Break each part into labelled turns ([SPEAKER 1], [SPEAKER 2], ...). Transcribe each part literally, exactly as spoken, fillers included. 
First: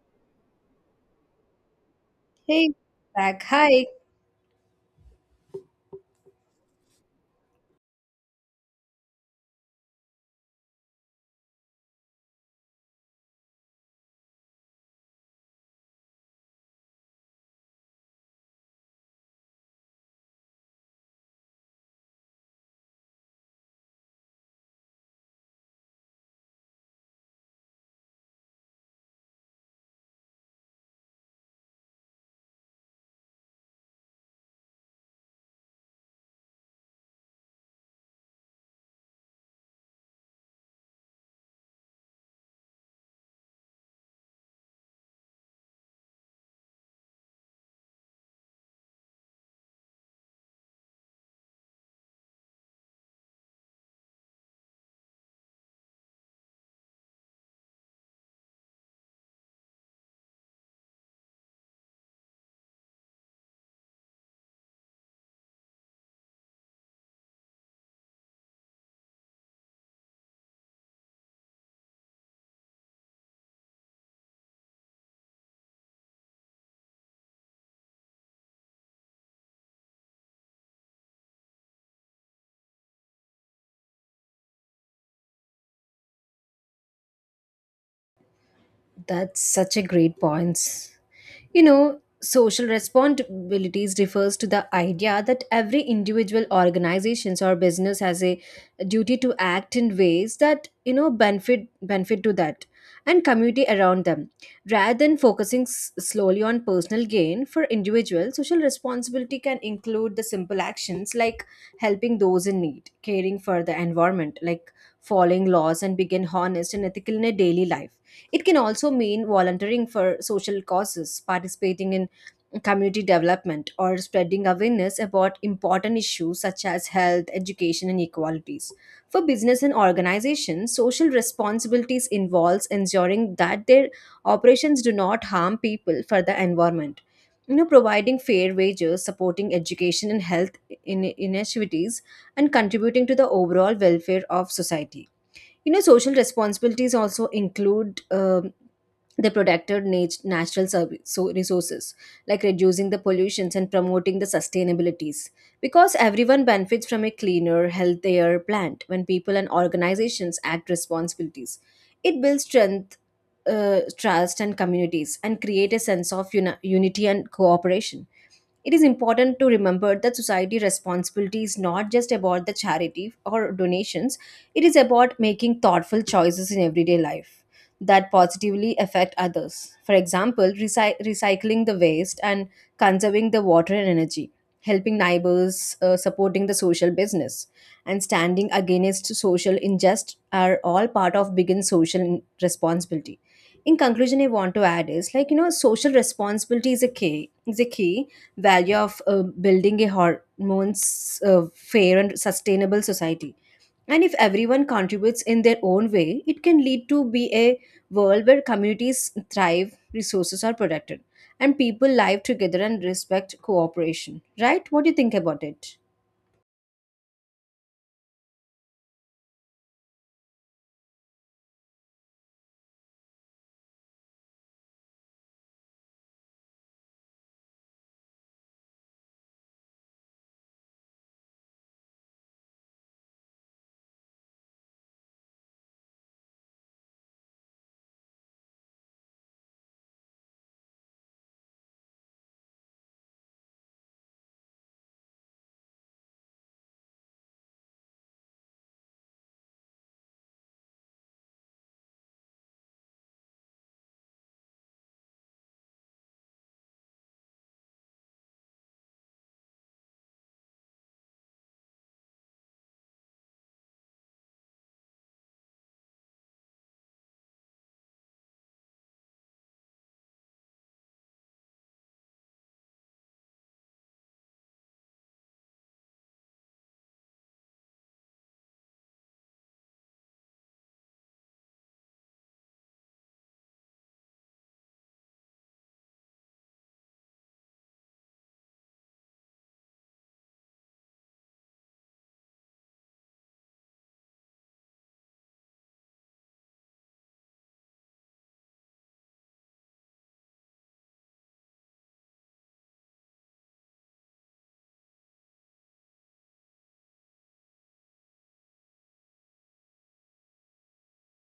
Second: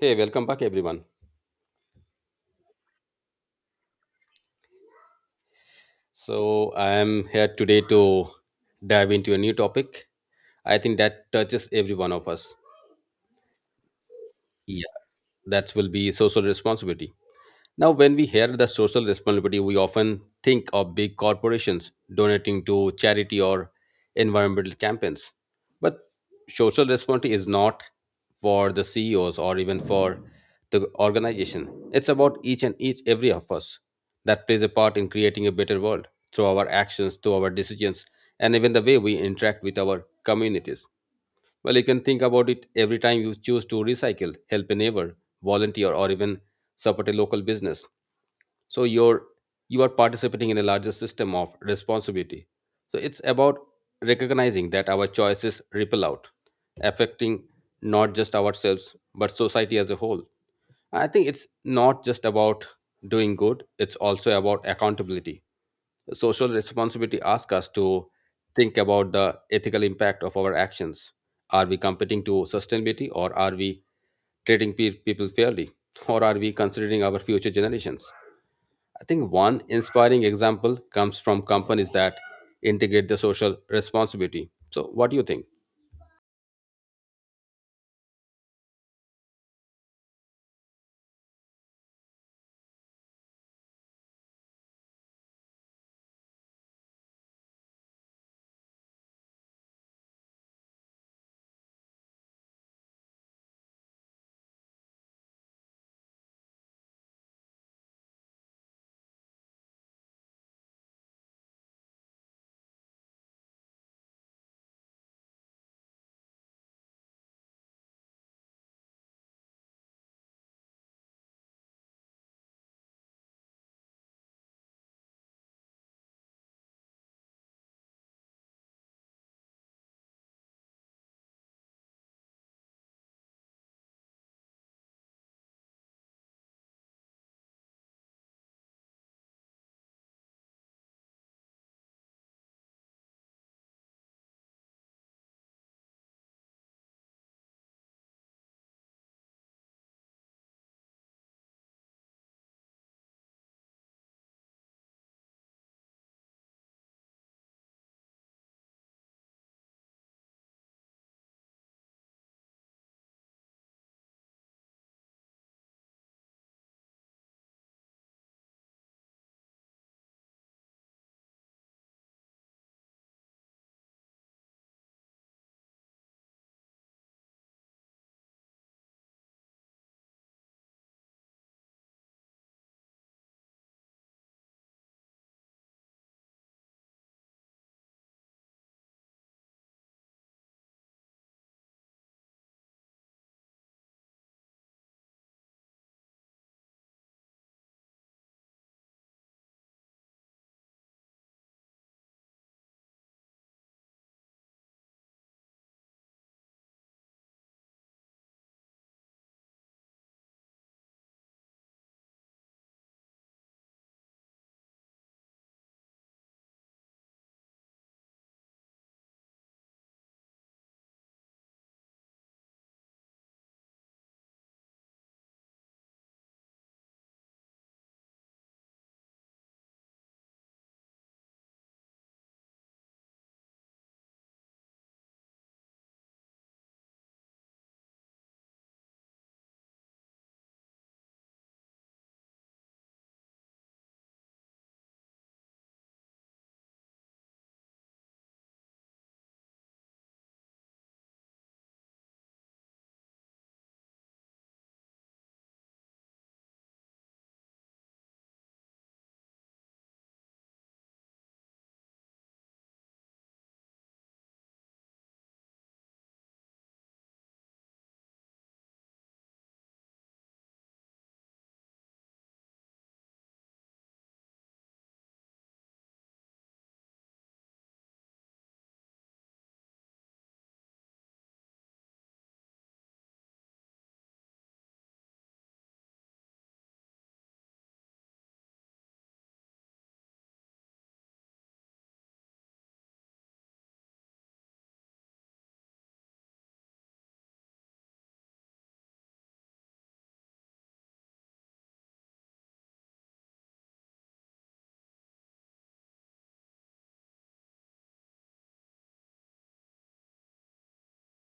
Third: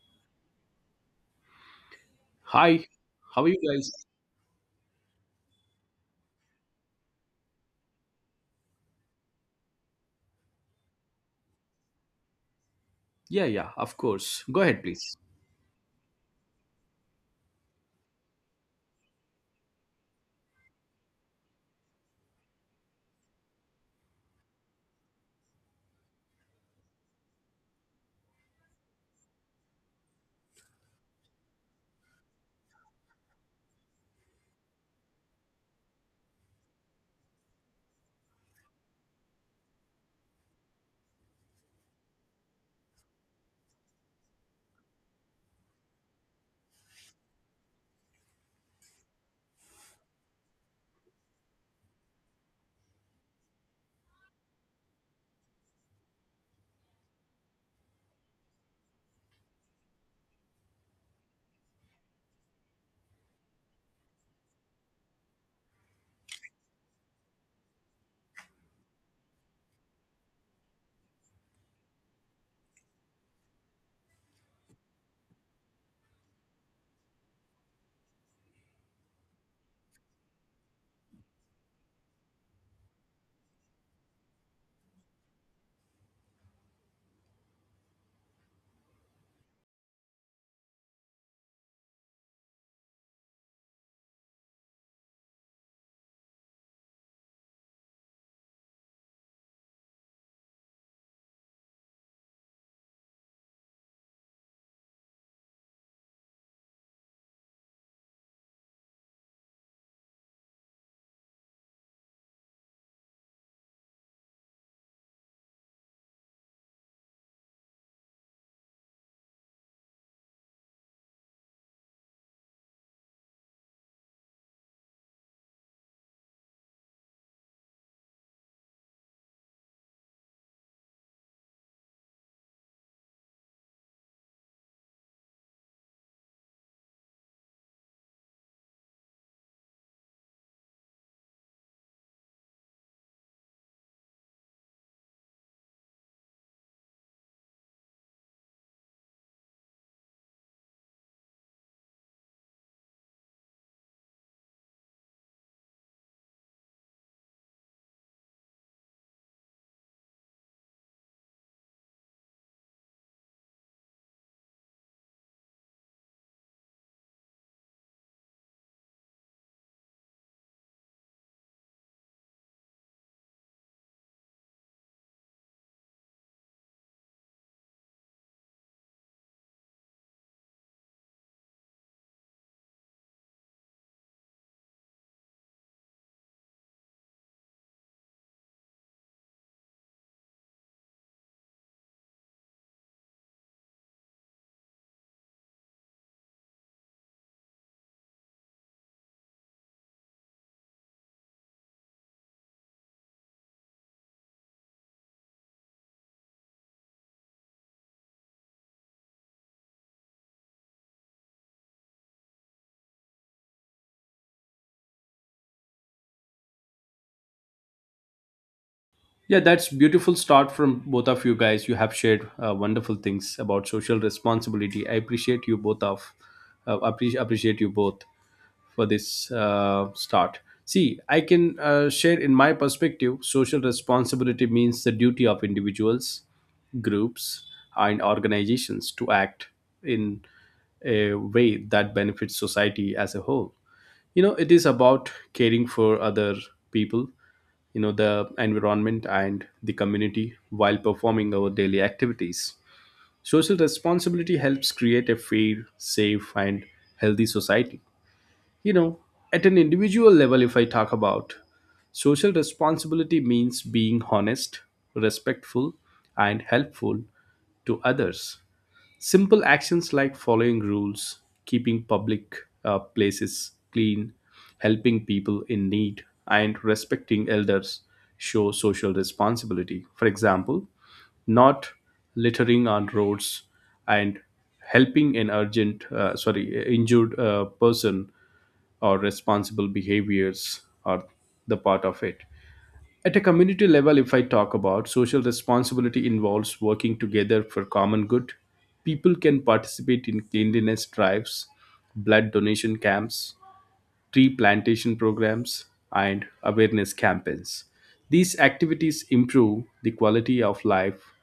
[SPEAKER 1] Hey, welcome back, everyone.
[SPEAKER 2] Hey,
[SPEAKER 3] Hi,
[SPEAKER 2] back.
[SPEAKER 3] how are you
[SPEAKER 2] Hi.
[SPEAKER 3] guys?
[SPEAKER 1] So, I am here today to dive into a new topic. I think that touches every one of us.
[SPEAKER 3] Yeah, yeah, of course. Go ahead,
[SPEAKER 1] Yeah,
[SPEAKER 3] please.
[SPEAKER 1] that will be social responsibility. Now, when we hear the social responsibility, we often think of big corporations donating to charity or environmental campaigns. But social responsibility is not for the C E Os or even for the organization. It's about each and each every of us that plays a part in creating a better world through our actions, through our decisions, and even the way we interact with our communities. Well, you can think about it every time you choose to recycle, help a neighbor, volunteer, or even support a local business, so you're you are participating in a larger system of responsibility. So it's about recognizing that our choices ripple out, affecting not just ourselves but society as a whole. I think it's not just about doing good, it's also about accountability. Social responsibility asks us to think about the ethical impact of our actions. Are we competing to sustainability, or are we treating pe- people fairly, or are we considering our future generations? I think one inspiring example comes from companies that integrate the social responsibility. So, what do you think?
[SPEAKER 2] That's such a great point. You know, social responsibilities refers to the idea that every individual organizations or business has a duty to act in ways that, you know, benefit benefit to that and community around them. Rather than focusing s- slowly on personal gain for individuals, social responsibility can include the simple actions like helping those in need, caring for the environment, like following laws and being honest and ethical in a daily life. It can also mean volunteering for social causes, participating in community development, or spreading awareness about important issues such as health, education, and equalities. For business and organizations, social responsibilities involves ensuring that their operations do not harm people for the environment. You know, providing fair wages, supporting education and health in- initiatives, and contributing to the overall welfare of society. You know, social responsibilities also include um they protected nat- natural serv- so resources like reducing the pollutions and promoting the sustainabilities, because everyone benefits from a cleaner healthier planet. When people and organizations act responsibilities, it builds strength, uh, trust and communities, and create a sense of uni- unity and cooperation. It is important to remember that society responsibility is not just about the charity or donations, it is about making thoughtful choices in everyday life that positively affect others. For example, recy- recycling the waste and conserving the water and energy, helping neighbors, uh, supporting the social business, and standing against social injustice are all part of bigger social responsibility. In conclusion, I want to add is, like, you know, social responsibility is a key is a key value of uh, building a hormones, uh, fair and sustainable society. And if everyone contributes in their own way, it can lead to be a world where communities thrive, resources are protected, and people live together and respect cooperation. Right, what do you think about it?
[SPEAKER 3] Yeah, that's beautiful start from both of you guys. You have shared uh, wonderful things about social responsibility. I appreciate you both of uh, appreciate appreciate you both for this uh, start. See, I can uh, share in my perspective. Social responsibility means the duty of individuals, groups, and organizations to act in a way that benefits society as a whole. You know, it is about caring for other people, you know, the environment and the community while performing our daily activities. Social responsibility helps create a fair, safe, and healthy society. You know, at an individual level, if I talk about social responsibility, means being honest, respectful, and helpful to others. Simple actions like following rules, keeping public uh, places clean, helping people in need, and respecting elders show social responsibility. For example, not littering on roads and helping an urgent, uh, sorry, injured uh, person or responsible behaviors are the part of it. At a community level, if I talk about, social responsibility involves working together for common good. People can participate in cleanliness drives, blood donation camps, tree plantation programs, and awareness campaigns. These activities improve the quality of life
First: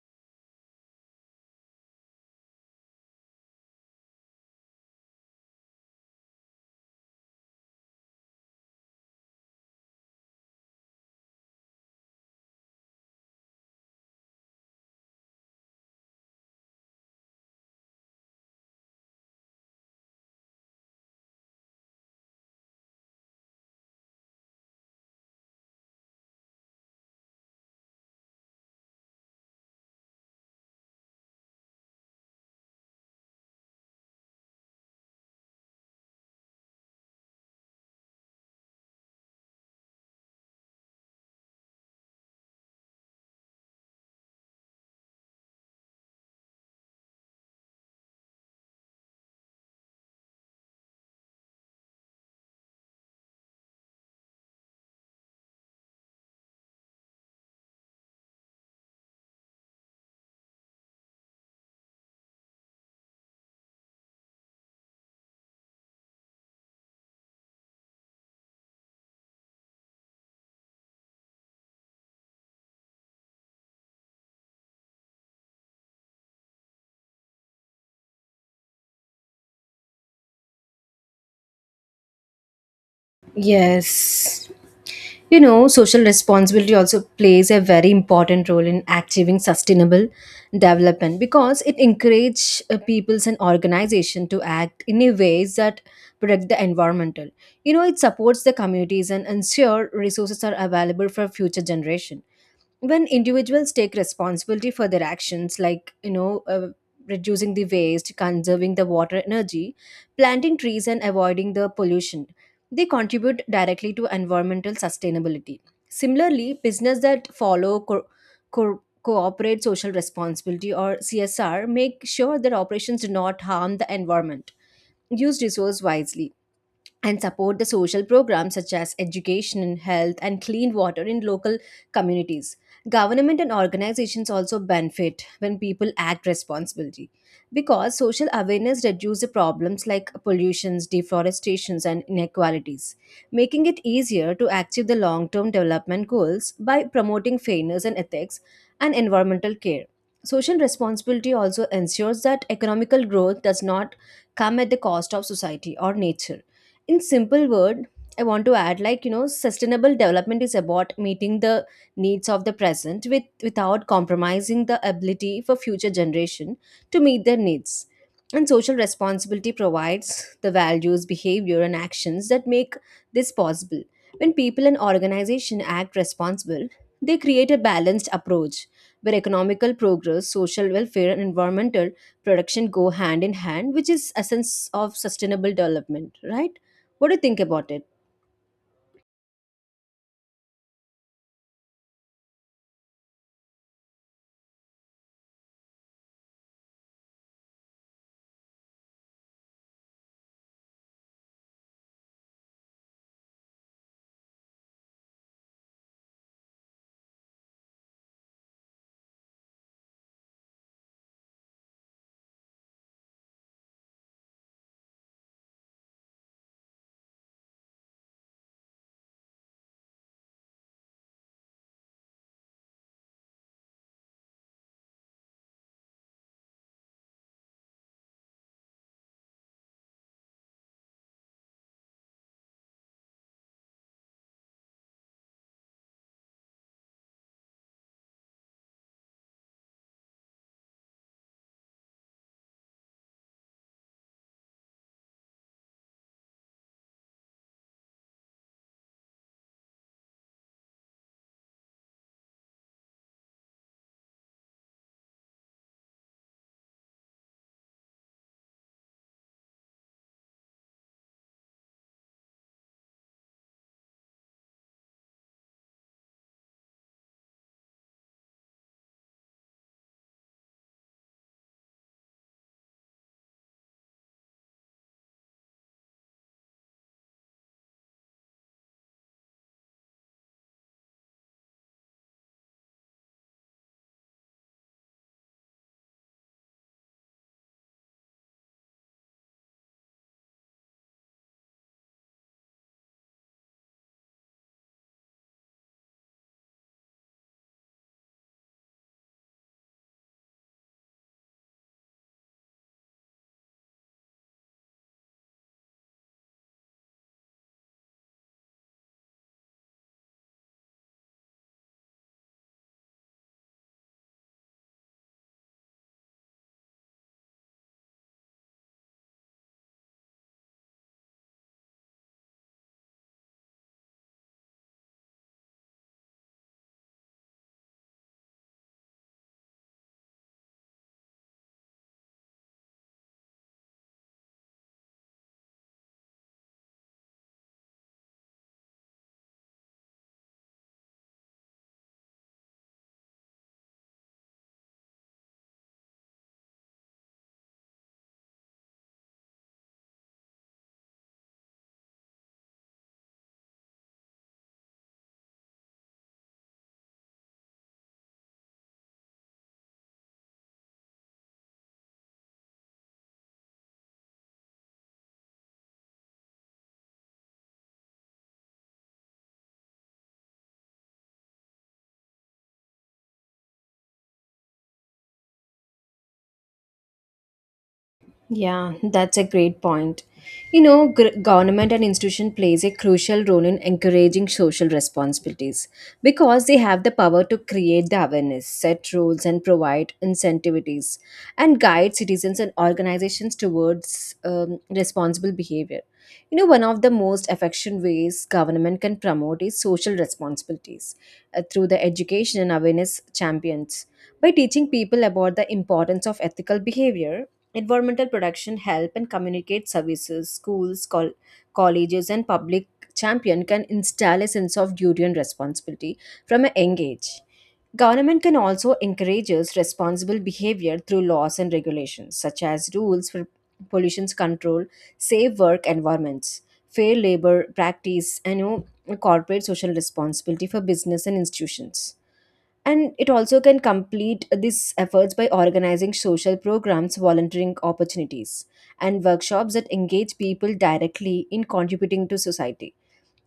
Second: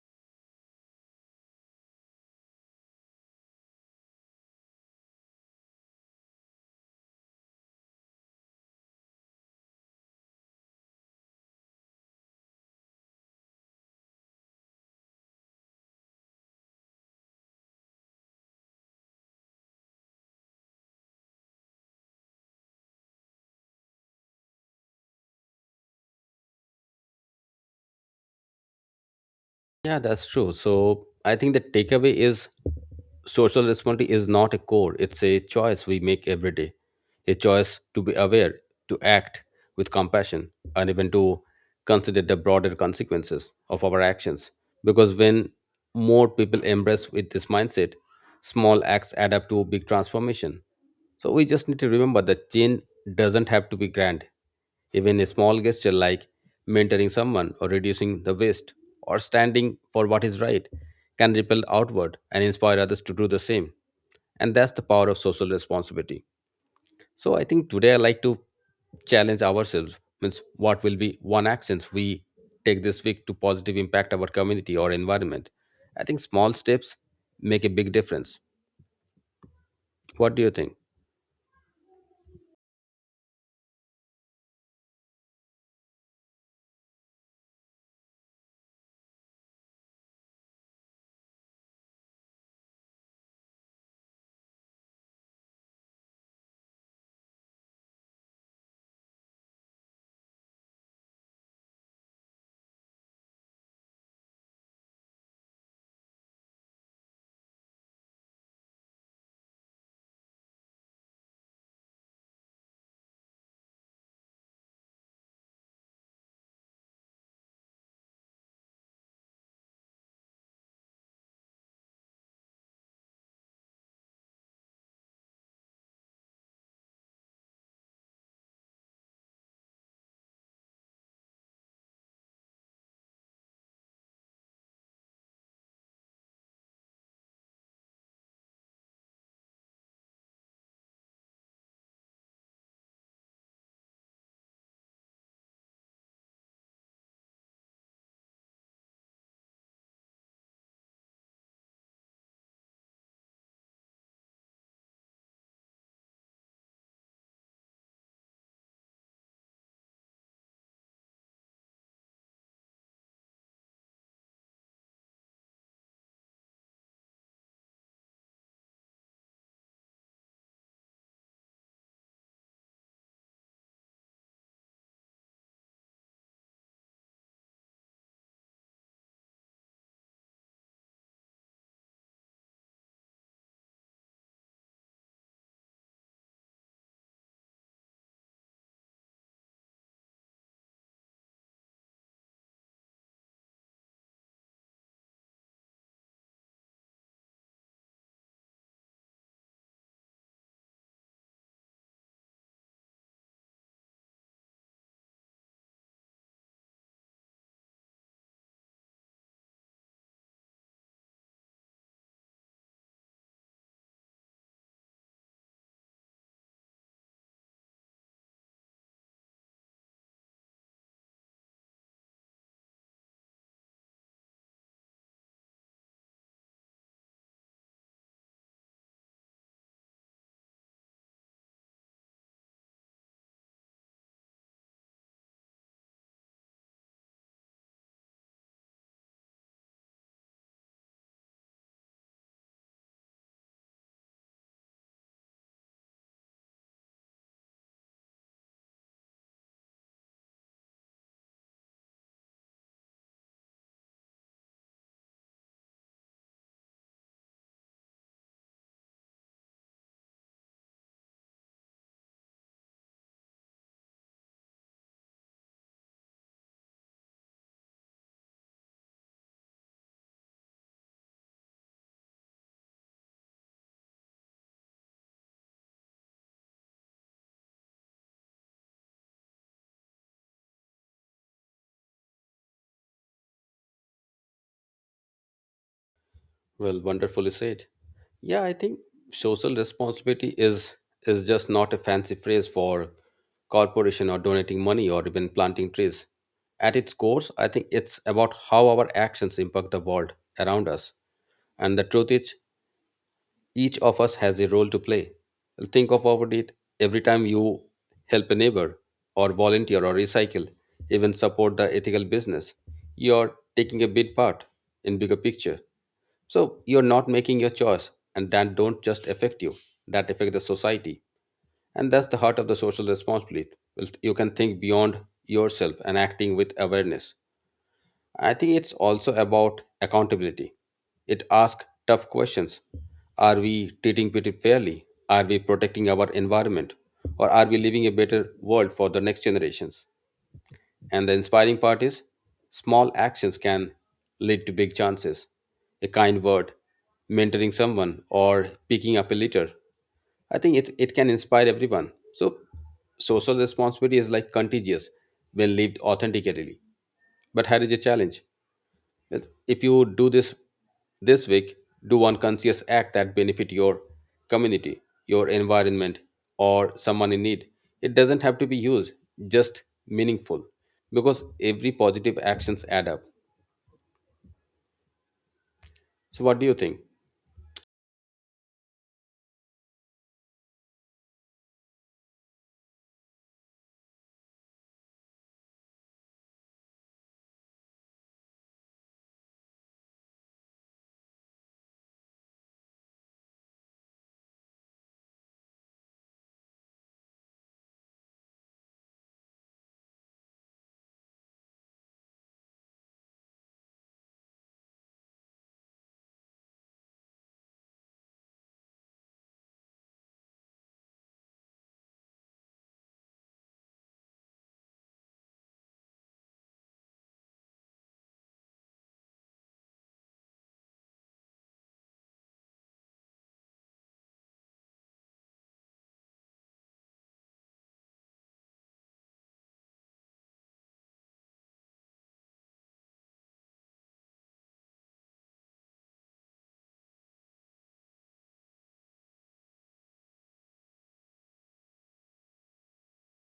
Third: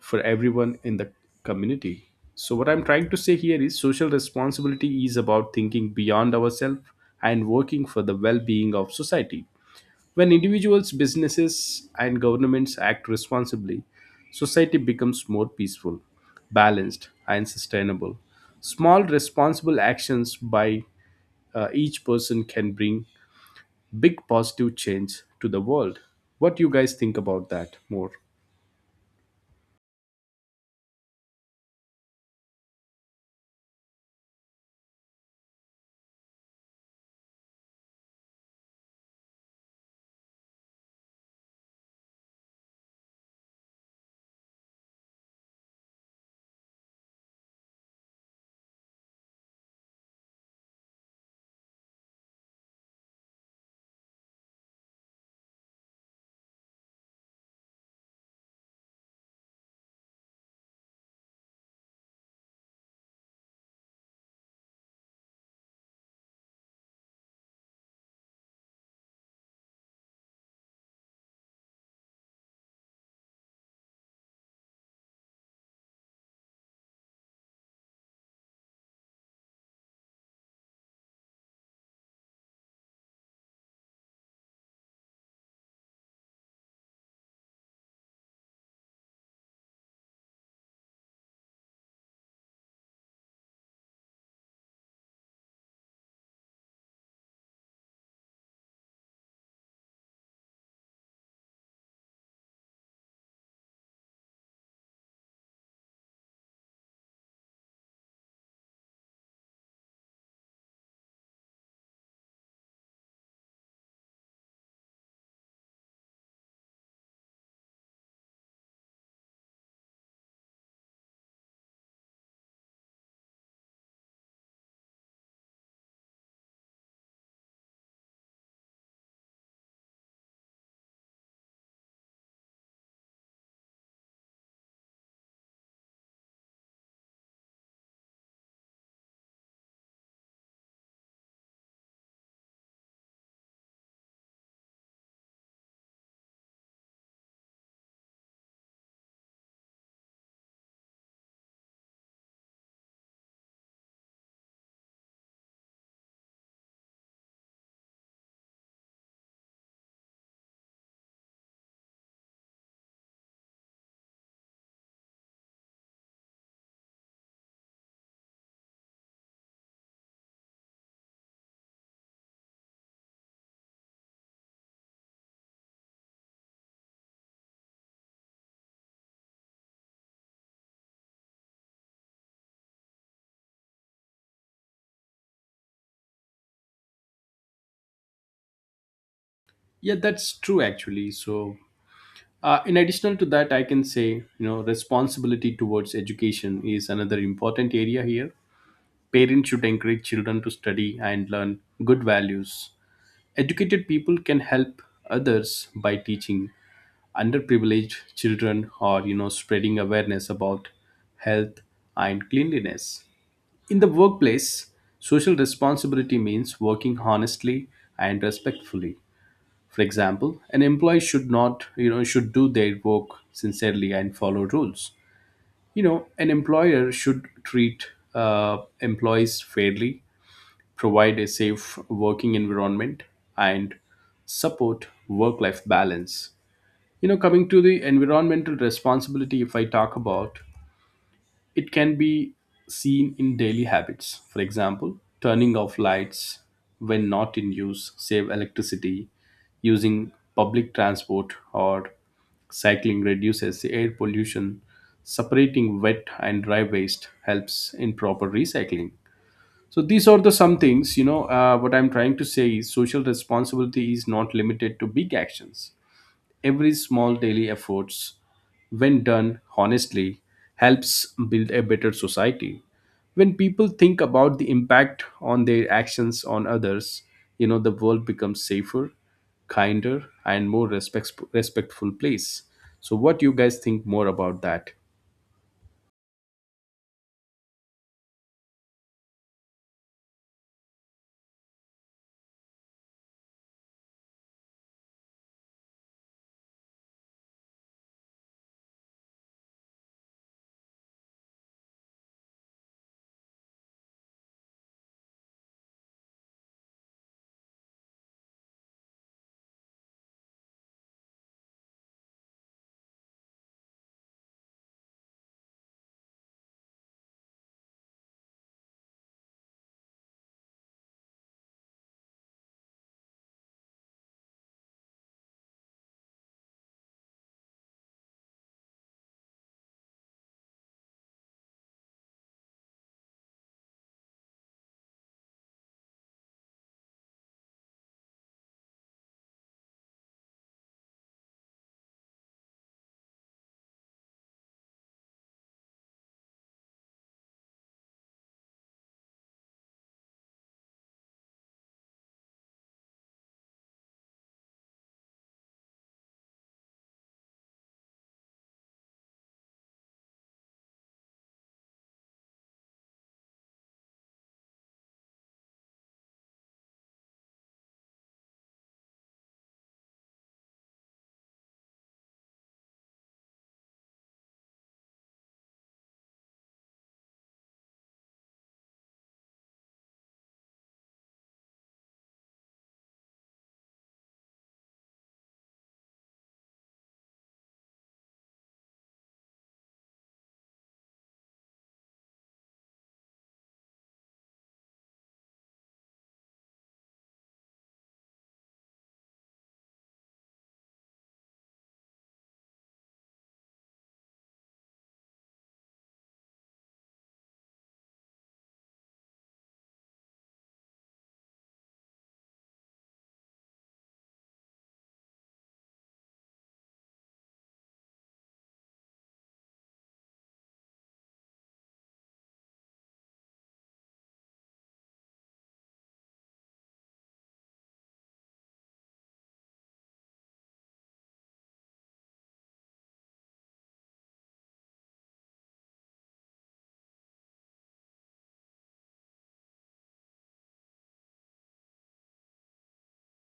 [SPEAKER 3] for everyone in the community. So, what I'm trying to say here is social responsibility is about thinking beyond ourselves and working for the well being of society. When individuals, businesses, and governments act responsibly, society becomes more peaceful, balanced, and sustainable. Small, responsible actions by uh, each person can bring big positive change to the world. What do you guys think about that more?
[SPEAKER 1] Yeah, that's true. So I think the takeaway is social responsibility is not a core, it's a choice we make every day. A choice to be aware, to act with compassion, and even to consider the broader consequences of our actions. Because when more people embrace with this mindset, small acts add up to big transformation. So we just need to remember that change doesn't have to be grand. Even a small gesture like mentoring someone or reducing the waste or standing for what is right can ripple outward and inspire others to do the same. And that's the power of social responsibility. So I think today I like to challenge ourselves, means what will be one actions we take this week to positive impact our community or environment. I think small steps make a big difference. What do you think?
[SPEAKER 2] Yes. You know, social responsibility also plays a very important role in achieving sustainable development because it encourages uh, peoples and organizations to act in a ways that protect the environmental. You know, it supports the communities and ensure resources are available for future generation. When individuals take responsibility for their actions, like, you know, uh, reducing the waste, conserving the water energy, planting trees, and avoiding the pollution, they contribute directly to environmental sustainability. Similarly, business that follow co- co- cooperate social responsibility, or CSR, make sure their operations do not harm the environment, use resource wisely, and support the social programs such as education, health, and clean water in local communities. Government and organizations also benefit when people act responsibly, because social awareness reduces problems like pollutions, deforestations, and inequalities, making it easier to achieve the long term development goals by promoting fairness and ethics and environmental care. Social responsibility also ensures that economical growth does not come at the cost of society or nature. In simple word, I want to add, like, you know, sustainable development is about meeting the needs of the present with without compromising the ability for future generation to meet their needs. And social responsibility provides the values, behavior, and actions that make this possible. When people and organization act responsible, they create a balanced approach where economical progress, social welfare, and environmental production go hand in hand, which is essence of sustainable development. Right, what do you think about it?
[SPEAKER 3] Yeah, that's true actually. So, uh, in addition to that, I can say, you know, responsibility towards education is another important area here. Parents should encourage children to study and learn good values. Educated people can help others by teaching underprivileged children, or you know, spreading awareness about health and cleanliness. In the workplace, social responsibility means working honestly and respectfully. For example, an employee should not, you know, should do their work sincerely and follow rules. You know, an employer should treat uh, employees fairly, provide a safe working environment, and support work life balance. You know, coming to the environmental responsibility, if I talk about it, can be seen in daily habits. For example, turning off lights when not in use, save electricity, using public transport, or cycling reduces the air pollution. Separating wet and dry waste helps in proper recycling. So these are the some things, you know, uh, what I'm trying to say is social responsibility is not limited to big actions. Every small daily efforts, when done honestly, helps build a better society. When people think about the impact on their actions on others, you know, the world becomes safer, kinder, and more respect- respectful place. So what you guys think more about that?
[SPEAKER 1] Well, wonderfully said. Yeah, I think social responsibility is is just not a fancy phrase for corporation or donating money or even planting trees. At its core, I think it's about how our actions impact the world around us. And the truth is, each of us has a role to play. Think of about it, every time you help a neighbor, or volunteer, or recycle, even support the ethical business, you're taking a big part in bigger picture. So you're not making your choice, and that don't just affect you, that affect the society. And that's the heart of the social responsibility. Well, you can think beyond yourself and acting with awareness. I think it's also about accountability. It asks tough questions. Are we treating people fairly? Are we protecting our environment? Or are we leaving a better world for the next generations? And the inspiring part is small actions can lead to big chances. A kind word, mentoring someone, or picking up a litter. I think it, it can inspire everyone. So, social responsibility is like contagious when lived authentically. But here is a challenge. Yes, if you do this this week, do one conscious act that benefit your community, your environment, or someone in need. It doesn't have to be huge, just meaningful, because every positive actions add up. So, what do you think?
[SPEAKER 2] Yeah, that's a great point. You know, gr- government and institution plays a crucial role in encouraging social responsibilities, because they have the power to create the awareness, set rules, and provide incentives and guide citizens and organizations towards um, responsible behavior. You know, one of the most effective ways government can promote is social responsibilities uh, through the education and awareness champions, by teaching people about the importance of ethical behavior. Environmental production help and communicate services. Schools, col- colleges, and public champion can install a sense of duty and responsibility from a young age. Government can also encourage responsible behavior through laws and regulations, such as rules for pollution control, safe work environments, fair labor practice, and, you know, corporate social responsibility for business and institutions. And it also can complete these efforts by organizing social programs, volunteering opportunities, and workshops that engage people directly in contributing to society.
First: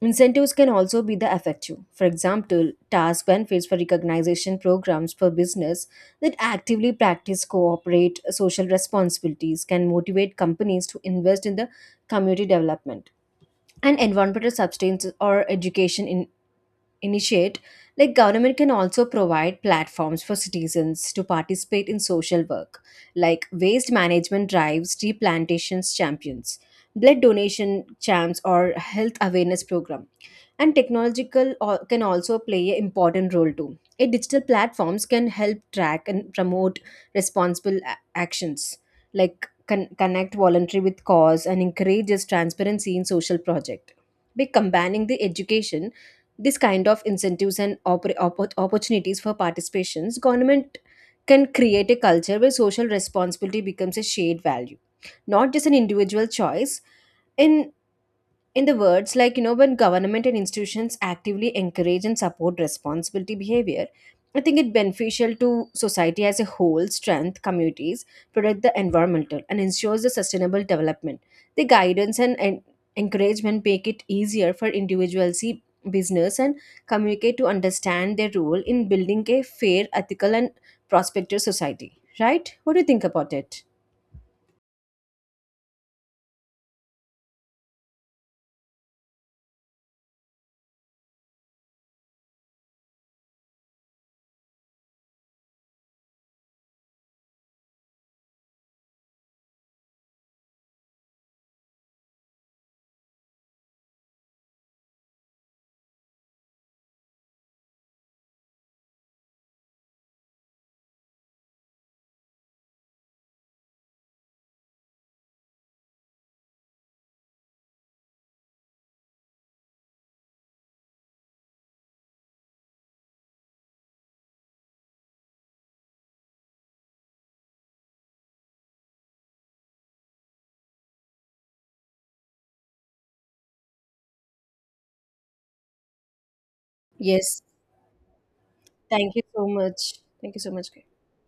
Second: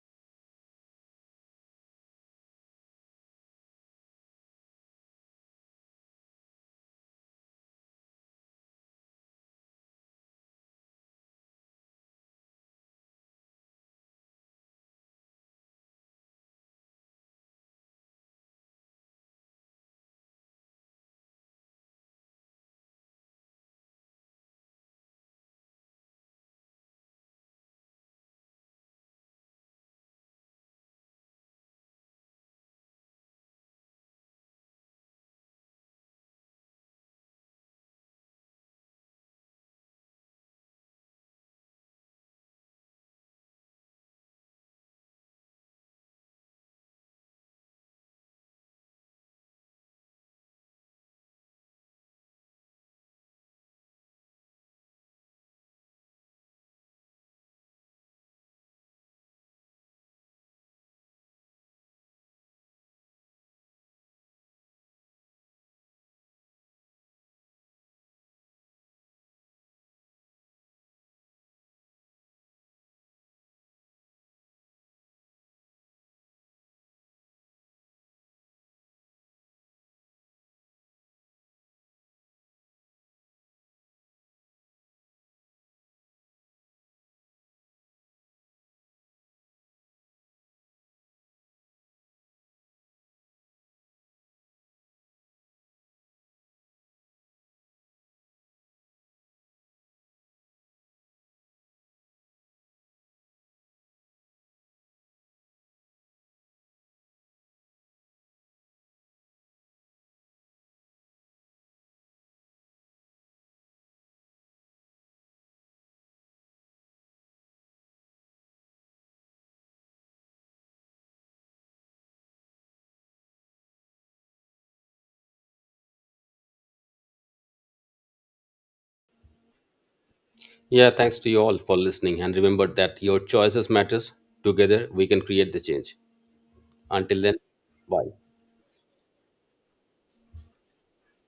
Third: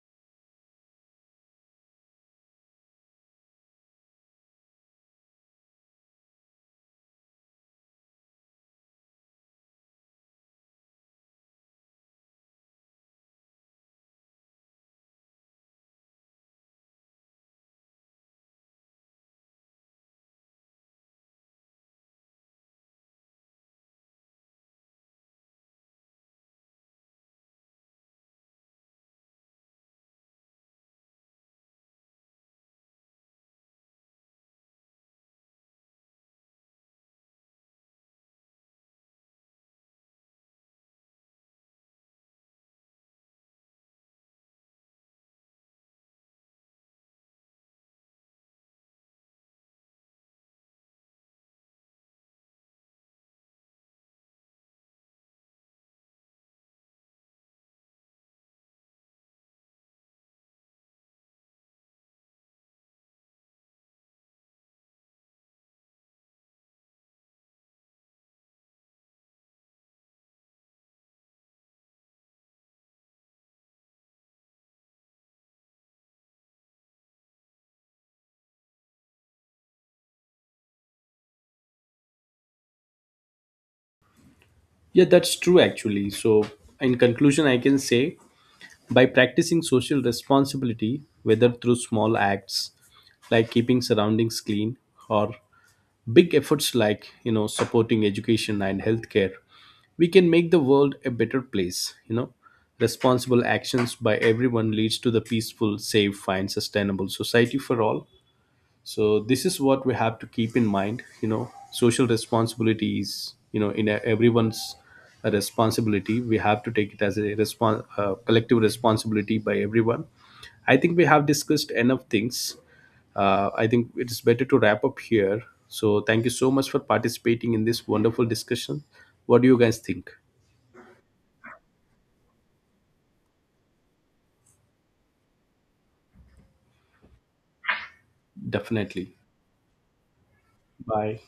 [SPEAKER 2] Incentives can also be the effective. For example, task benefits for recognition programs for business that actively practice cooperate social responsibilities can motivate companies to invest in the community development. And environmental substance or education in initiate, like, government can also provide platforms for citizens to participate in social work like waste management drives, tree plantations champions, blood donation champs, or health awareness program. And technological al- can also play an important role too. A digital platforms can help track and promote responsible a- actions, like con- connect voluntary with cause and encourages transparency in social project. By combining the education, this kind of incentives and oppor- oppo- opportunities for participations, government can create a culture where social responsibility becomes a shared value, not just an individual choice. in in the words, like, you know, when government and institutions actively encourage and support responsibility behavior, I think it beneficial to society as a whole, strength communities, protect the environmental, and ensures the sustainable development. The guidance and, and encouragement make it easier for individuals see business and communicate to understand their role in building a fair, ethical, and prospective society. Right, what do you think about it?
[SPEAKER 3] Yeah, that's true actually. So in conclusion, I can say, by practicing social responsibility, whether through small acts like keeping surroundings clean or big efforts like, you know, supporting education and healthcare, we can make the world a better place, you know. Responsible actions by everyone leads to the peaceful, safe, and sustainable society for all. So this is what we have to keep in mind. You know, social responsibility is, you know, in a- everyone's a responsibility. We have to take it as a respon- uh, collective responsibility by everyone. I think we have discussed enough things. Uh, i think it is better to wrap up here. So thank you so much for participating in this wonderful discussion. What do you guys think?
[SPEAKER 1] Yeah, thanks to you all for listening, and remember that your choices matters. Together, we can create the change. Until then,
[SPEAKER 2] Yes,
[SPEAKER 1] bye.
[SPEAKER 2] thank
[SPEAKER 3] Definitely.
[SPEAKER 2] you so much. Thank you so much.
[SPEAKER 3] Bye.